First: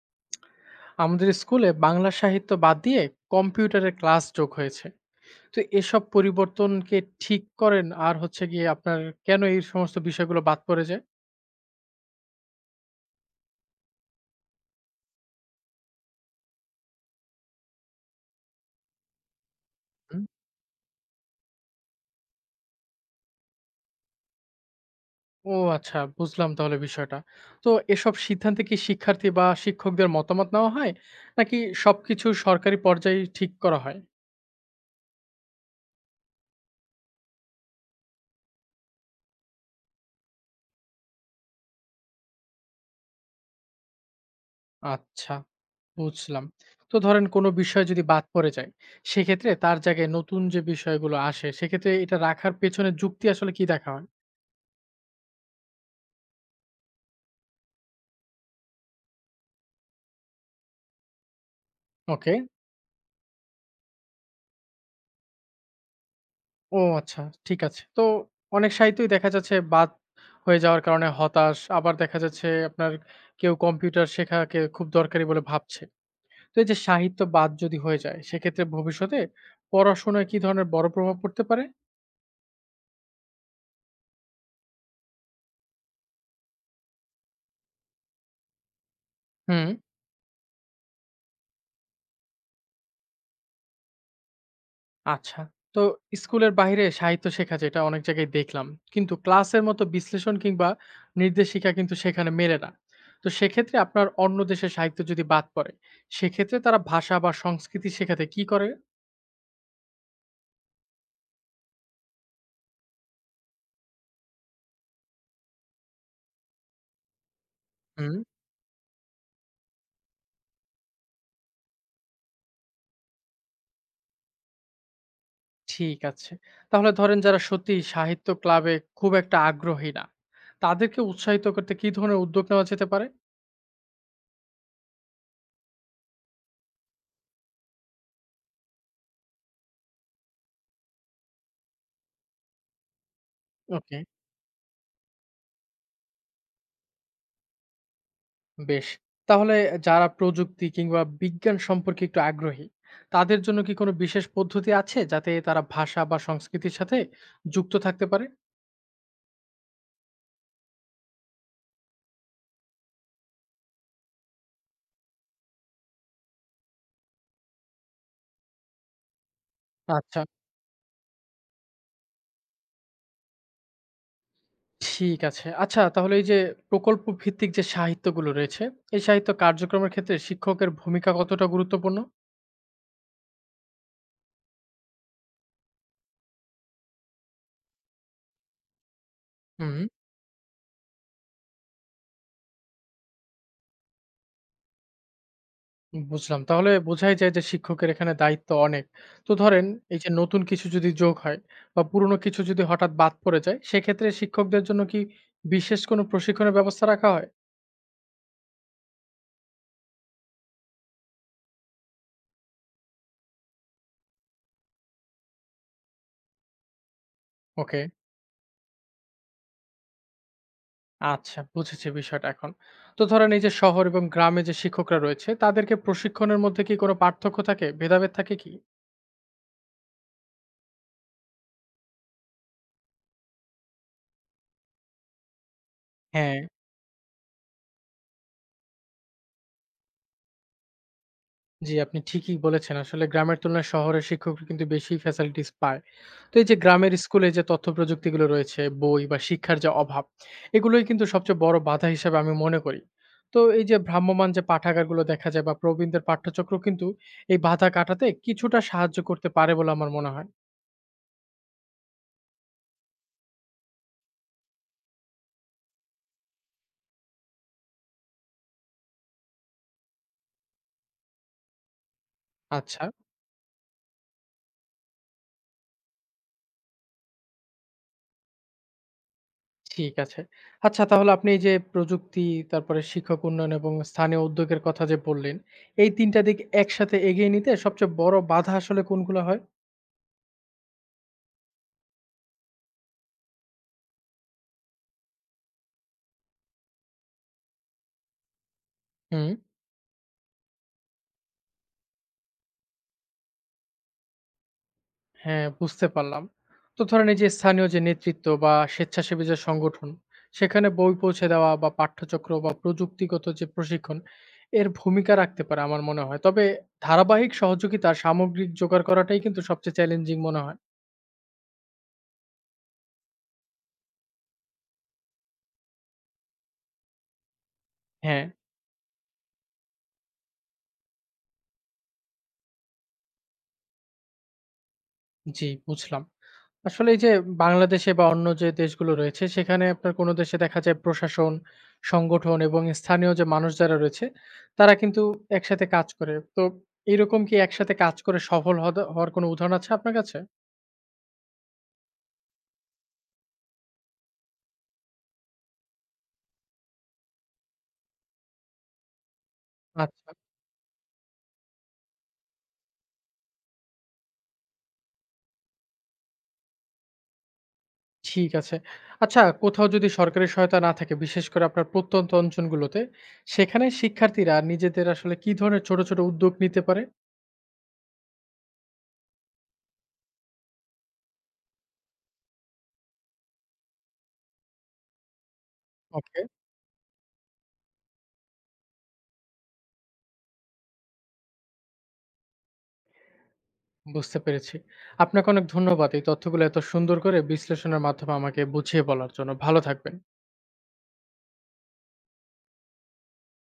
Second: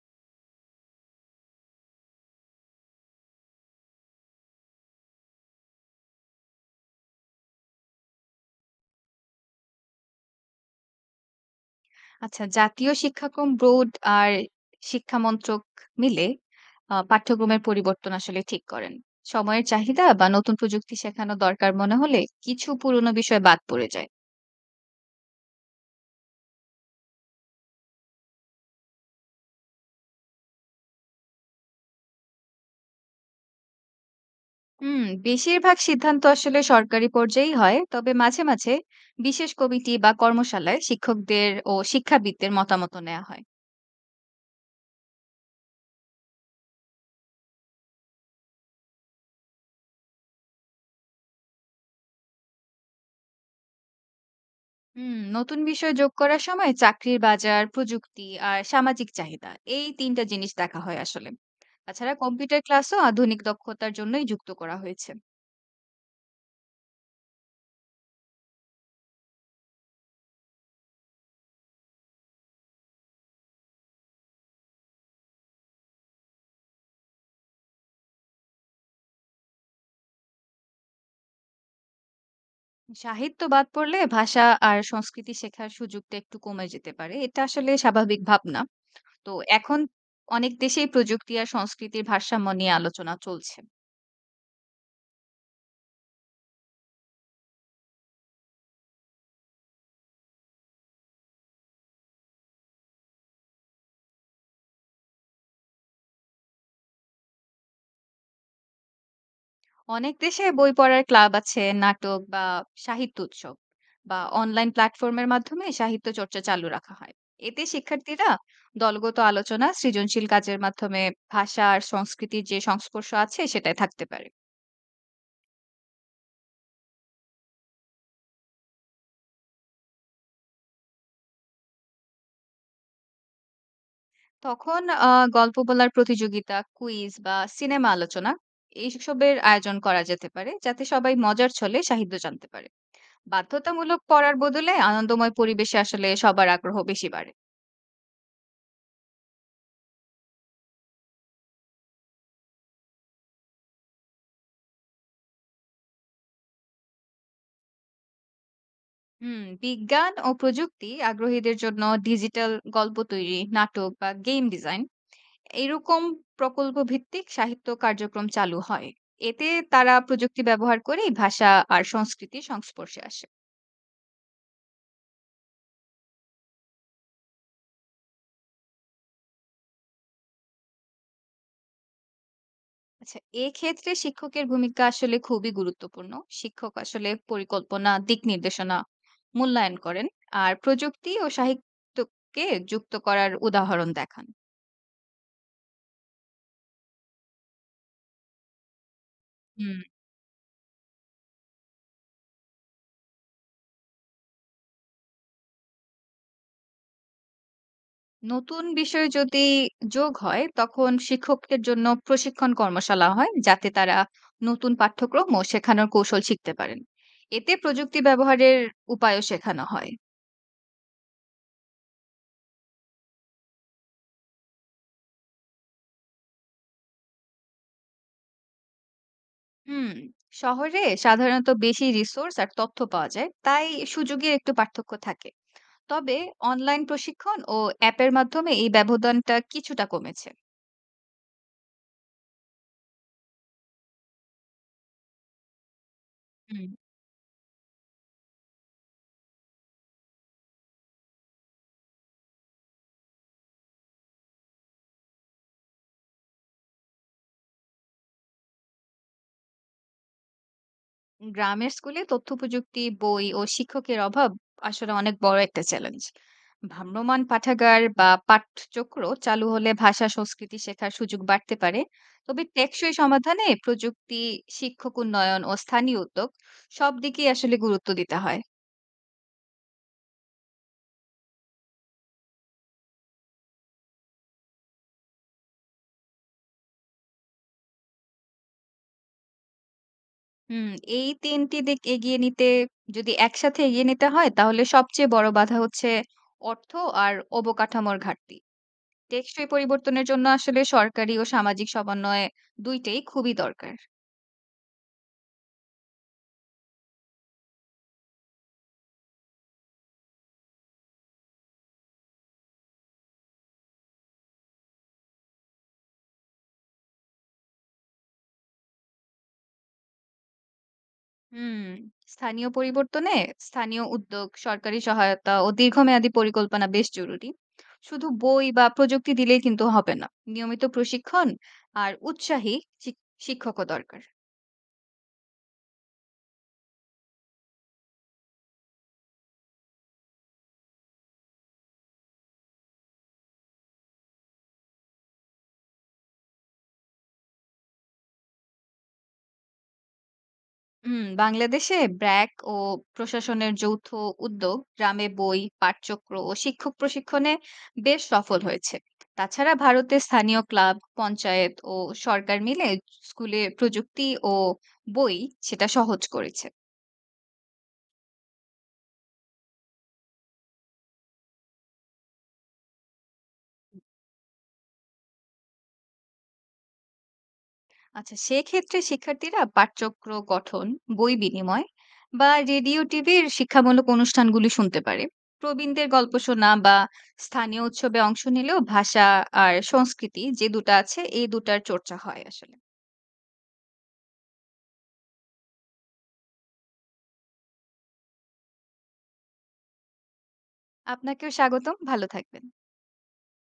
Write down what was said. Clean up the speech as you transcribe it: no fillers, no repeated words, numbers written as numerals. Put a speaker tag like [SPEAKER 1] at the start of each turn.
[SPEAKER 1] আমাদের স্কুলে বাংলা সাহিত্য বাদ দিয়ে কম্পিউটারের ক্লাস যোগ হয়েছে। তো এসব পরিবর্তনকে ঠিক করেন আর হচ্ছে গিয়ে আপনার কেন এই সমস্ত বিষয়গুলো বাদ পড়ে যায়?
[SPEAKER 2] আচ্ছা, জাতীয় শিক্ষাক্রম বোর্ড আর শিক্ষা মন্ত্রক মিলে পাঠ্যক্রমের পরিবর্তন আসলে ঠিক করেন। সময়ের চাহিদা
[SPEAKER 1] হুম।
[SPEAKER 2] বা নতুন প্রযুক্তি শেখানো দরকার মনে হলে কিছু পুরনো বিষয় বাদ পড়ে যায়।
[SPEAKER 1] ও আচ্ছা, বুঝলাম তাহলে বিষয়টা। তো এসব সিদ্ধান্তে কি শিক্ষার্থী বা শিক্ষকদের মতামত নেওয়া হয়, নাকি সবকিছু সরকারি পর্যায়ে ঠিক করা হয়?
[SPEAKER 2] হুম, বেশিরভাগ সিদ্ধান্ত আসলে সরকারি পর্যায়েই হয়। তবে মাঝে, মাঝে বিশেষ কমিটি বা কর্মশালায় শিক্ষকদের ও শিক্ষাবিদদের মতামতও নেওয়া হয়।
[SPEAKER 1] আচ্ছা, বুঝলাম। তো ধরেন কোনো বিষয় যদি বাদ পড়ে যায়, সেক্ষেত্রে তার জায়গায় নতুন যে বিষয়গুলো আসে সেক্ষেত্রে এটা রাখার পেছনে যুক্তি আসলে কি দেখা হয়?
[SPEAKER 2] হুম, নতুন বিষয় যোগ করার সময় চাকরির বাজার, প্রযুক্তি আর সামাজিক চাহিদা এই তিনটা জিনিস দেখা হয় আসলে। তাছাড়া
[SPEAKER 1] ওকে,
[SPEAKER 2] কম্পিউটার ক্লাসও আধুনিক দক্ষতার জন্যই যুক্ত করা হয়েছে।
[SPEAKER 1] ও আচ্ছা, ঠিক আছে। তো অনেক সাহিত্যই দেখা যাচ্ছে বাদ হয়ে যাওয়ার কারণে হতাশ, আবার দেখা যাচ্ছে আপনার কেউ কম্পিউটার শেখাকে খুব দরকারি বলে ভাবছে। তো এই যে সাহিত্য বাদ যদি হয়ে যায়, সেক্ষেত্রে ভবিষ্যতে পড়াশোনায় কি ধরনের বড় প্রভাব পড়তে পারে?
[SPEAKER 2] সাহিত্য বাদ পড়লে ভাষা আর সংস্কৃতি শেখার সুযোগটা একটু কমে যেতে পারে। এটা আসলে স্বাভাবিক ভাবনা। তো
[SPEAKER 1] হুম।
[SPEAKER 2] এখন অনেক দেশেই প্রযুক্তি আর সংস্কৃতির ভারসাম্য নিয়ে আলোচনা চলছে।
[SPEAKER 1] আচ্ছা। তো স্কুলের বাইরে সাহিত্য শেখা যেটা অনেক জায়গায় দেখলাম। কিন্তু ক্লাসের মতো বিশ্লেষণ কিংবা নির্দেশিকা কিন্তু সেখানে মেলে না। তো সেক্ষেত্রে আপনার অন্য দেশের সাহিত্য যদি বাদ পড়ে, সেক্ষেত্রে তারা ভাষা বা সংস্কৃতি শেখাতে কি করে?
[SPEAKER 2] অনেক দেশে বই পড়ার ক্লাব আছে, নাটক বা সাহিত্য উৎসব বা অনলাইন প্ল্যাটফর্মের মাধ্যমে সাহিত্য চর্চা চালু রাখা হয়। এতে
[SPEAKER 1] হুম।
[SPEAKER 2] শিক্ষার্থীরা দলগত আলোচনা, সৃজনশীল কাজের মাধ্যমে ভাষা আর সংস্কৃতির যে সংস্পর্শ আছে সেটাই থাকতে পারে।
[SPEAKER 1] ঠিক আছে। তাহলে ধরেন যারা সত্যিই সাহিত্য ক্লাবে খুব একটা আগ্রহী না, তাদেরকে উৎসাহিত করতে কি ধরনের উদ্যোগ নেওয়া যেতে পারে?
[SPEAKER 2] তখন গল্প বলার প্রতিযোগিতা, কুইজ বা সিনেমা আলোচনা এইসবের আয়োজন করা যেতে পারে যাতে সবাই মজার ছলে সাহিত্য জানতে পারে।
[SPEAKER 1] ওকে,
[SPEAKER 2] বাধ্যতামূলক পড়ার বদলে আনন্দময় পরিবেশে আসলে সবার আগ্রহ বেশি বাড়ে।
[SPEAKER 1] বেশ। তাহলে যারা প্রযুক্তি কিংবা বিজ্ঞান সম্পর্কে একটু আগ্রহী, তাদের জন্য কি কোনো বিশেষ পদ্ধতি আছে যাতে তারা ভাষা বা সংস্কৃতির সাথে যুক্ত থাকতে পারে?
[SPEAKER 2] হুম, বিজ্ঞান ও প্রযুক্তি আগ্রহীদের জন্য ডিজিটাল গল্প তৈরি, নাটক বা গেম ডিজাইন, এরকম প্রকল্প ভিত্তিক সাহিত্য কার্যক্রম চালু হয়। এতে তারা
[SPEAKER 1] আচ্ছা,
[SPEAKER 2] প্রযুক্তি ব্যবহার করে ভাষা আর সংস্কৃতির সংস্পর্শে আসে।
[SPEAKER 1] ঠিক আছে। আচ্ছা, তাহলে এই যে প্রকল্প ভিত্তিক যে সাহিত্যগুলো রয়েছে, এই সাহিত্য কার্যক্রমের ক্ষেত্রে শিক্ষকের ভূমিকা কতটা গুরুত্বপূর্ণ?
[SPEAKER 2] আচ্ছা, এক্ষেত্রে শিক্ষকের ভূমিকা আসলে খুবই গুরুত্বপূর্ণ। শিক্ষক আসলে পরিকল্পনা, দিক নির্দেশনা, মূল্যায়ন
[SPEAKER 1] হুম।
[SPEAKER 2] করেন আর প্রযুক্তি ও সাহিত্যকে যুক্ত করার উদাহরণ দেখান।
[SPEAKER 1] বুঝলাম। তাহলে বোঝাই যায় যে শিক্ষকের এখানে দায়িত্ব অনেক। তো ধরেন
[SPEAKER 2] হুম,
[SPEAKER 1] এই যে নতুন কিছু যদি যোগ হয় বা পুরনো কিছু যদি হঠাৎ বাদ পড়ে যায়, সেক্ষেত্রে শিক্ষকদের জন্য কি বিশেষ কোনো প্রশিক্ষণের ব্যবস্থা রাখা হয়?
[SPEAKER 2] নতুন বিষয় যদি যোগ হয় তখন শিক্ষকদের জন্য প্রশিক্ষণ কর্মশালা হয় যাতে তারা নতুন পাঠ্যক্রম ও শেখানোর কৌশল শিখতে পারেন। এতে
[SPEAKER 1] ওকে,
[SPEAKER 2] প্রযুক্তি ব্যবহারের উপায়ও শেখানো হয়।
[SPEAKER 1] আচ্ছা বুঝেছি বিষয়টা এখন। তো ধরেন এই যে শহর এবং গ্রামে যে শিক্ষকরা রয়েছে, তাদেরকে প্রশিক্ষণের মধ্যে কি কোনো পার্থক্য থাকে? ভেদাভেদ থাকে কি?
[SPEAKER 2] হুম, শহরে সাধারণত বেশি রিসোর্স আর তথ্য পাওয়া যায়, তাই সুযোগের একটু পার্থক্য থাকে। তবে
[SPEAKER 1] হ্যাঁ।
[SPEAKER 2] অনলাইন প্রশিক্ষণ ও অ্যাপের মাধ্যমে এই ব্যবধানটা কিছুটা কমেছে।
[SPEAKER 1] জি, আপনি ঠিকই বলেছেন। আসলে গ্রামের তুলনায় শহরের শিক্ষকরা কিন্তু বেশি ফ্যাসিলিটিস পায়। তো এই যে
[SPEAKER 2] হুম,
[SPEAKER 1] গ্রামের স্কুলে যে তথ্য প্রযুক্তিগুলো রয়েছে, বই বা শিক্ষার যে অভাব, এগুলোই কিন্তু সবচেয়ে বড় বাধা হিসাবে আমি মনে করি। তো এই যে ভ্রাম্যমান যে পাঠাগারগুলো দেখা যায় বা প্রবীণদের পাঠ্যচক্র কিন্তু এই বাধা কাটাতে কিছুটা সাহায্য করতে পারে বলে আমার মনে হয়।
[SPEAKER 2] গ্রামের স্কুলে তথ্যপ্রযুক্তি, বই ও শিক্ষকের অভাব আসলে অনেক বড় একটা চ্যালেঞ্জ। ভ্রাম্যমাণ পাঠাগার বা পাঠচক্র চালু হলে ভাষা সংস্কৃতি শেখার সুযোগ বাড়তে পারে। তবে
[SPEAKER 1] আচ্ছা,
[SPEAKER 2] টেকসই সমাধানে প্রযুক্তি, শিক্ষক উন্নয়ন ও স্থানীয় উদ্যোগ, সব দিকেই আসলে গুরুত্ব দিতে হয়।
[SPEAKER 1] ঠিক আছে। আচ্ছা তাহলে আপনি এই যে প্রযুক্তি, তারপরে শিক্ষক উন্নয়ন এবং স্থানীয় উদ্যোগের কথা যে বললেন, এই ৩ টা দিক একসাথে এগিয়ে নিতে সবচেয়ে বড় বাধা আসলে কোনগুলো হয়?
[SPEAKER 2] হুম, এই ৩ টি দিক এগিয়ে নিতে, যদি একসাথে এগিয়ে নিতে হয় তাহলে সবচেয়ে বড় বাধা হচ্ছে অর্থ আর অবকাঠামোর ঘাটতি।
[SPEAKER 1] হুম,
[SPEAKER 2] টেকসই পরিবর্তনের জন্য আসলে সরকারি ও সামাজিক সমন্বয় দুইটাই খুবই দরকার।
[SPEAKER 1] হ্যাঁ, বুঝতে পারলাম। তো ধরেন এই যে স্থানীয় যে নেতৃত্ব বা স্বেচ্ছাসেবী যে সংগঠন, সেখানে বই পৌঁছে দেওয়া বা পাঠ্যচক্র বা প্রযুক্তিগত যে প্রশিক্ষণ, এর ভূমিকা রাখতে পারে আমার মনে হয়। তবে ধারাবাহিক সহযোগিতা সামগ্রিক জোগাড় করাটাই কিন্তু সবচেয়ে চ্যালেঞ্জিং মনে হয়।
[SPEAKER 2] হুম, স্থানীয় পরিবর্তনে স্থানীয় উদ্যোগ, সরকারি সহায়তা ও দীর্ঘমেয়াদী পরিকল্পনা বেশ জরুরি। শুধু
[SPEAKER 1] হ্যাঁ,
[SPEAKER 2] বই বা প্রযুক্তি দিলেই কিন্তু হবে না, নিয়মিত প্রশিক্ষণ আর উৎসাহী শিক্ষকও দরকার।
[SPEAKER 1] জি বুঝলাম। আসলে এই যে বাংলাদেশে বা অন্য যে দেশগুলো রয়েছে সেখানে আপনার কোনো দেশে দেখা যায় প্রশাসন, সংগঠন এবং স্থানীয় যে মানুষ যারা রয়েছে তারা কিন্তু একসাথে কাজ করে। তো এরকম কি একসাথে কাজ করে সফল হওয়ার কোনো উদাহরণ আছে আপনার কাছে?
[SPEAKER 2] হুম, বাংলাদেশে ব্র্যাক ও প্রশাসনের যৌথ উদ্যোগ গ্রামে বই, পাঠচক্র ও শিক্ষক প্রশিক্ষণে বেশ সফল হয়েছে। তাছাড়া ভারতে
[SPEAKER 1] আচ্ছা,
[SPEAKER 2] স্থানীয় ক্লাব, পঞ্চায়েত ও সরকার মিলে স্কুলে প্রযুক্তি ও বই সেটা সহজ করেছে।
[SPEAKER 1] ঠিক আছে। আচ্ছা কোথাও যদি সরকারি সহায়তা না থাকে বিশেষ করে আপনার প্রত্যন্ত অঞ্চলগুলোতে, সেখানে শিক্ষার্থীরা নিজেদের আসলে কি ধরনের ছোট, ছোট উদ্যোগ নিতে পারে?
[SPEAKER 2] আচ্ছা, সেক্ষেত্রে শিক্ষার্থীরা পাঠচক্র গঠন, বই বিনিময় বা রেডিও টিভির শিক্ষামূলক অনুষ্ঠানগুলি শুনতে পারে। প্রবীণদের গল্প
[SPEAKER 1] ওকে।
[SPEAKER 2] শোনা বা স্থানীয় উৎসবে অংশ নিলেও ভাষা আর সংস্কৃতি, যে দুটো আছে এই দুটার চর্চা হয় আসলে।
[SPEAKER 1] বুঝতে পেরেছি। আপনাকে অনেক ধন্যবাদ এই তথ্যগুলো এত সুন্দর করে বিশ্লেষণের মাধ্যমে আমাকে বুঝিয়ে বলার জন্য। ভালো থাকবেন।
[SPEAKER 2] আপনাকেও স্বাগতম। ভালো থাকবেন।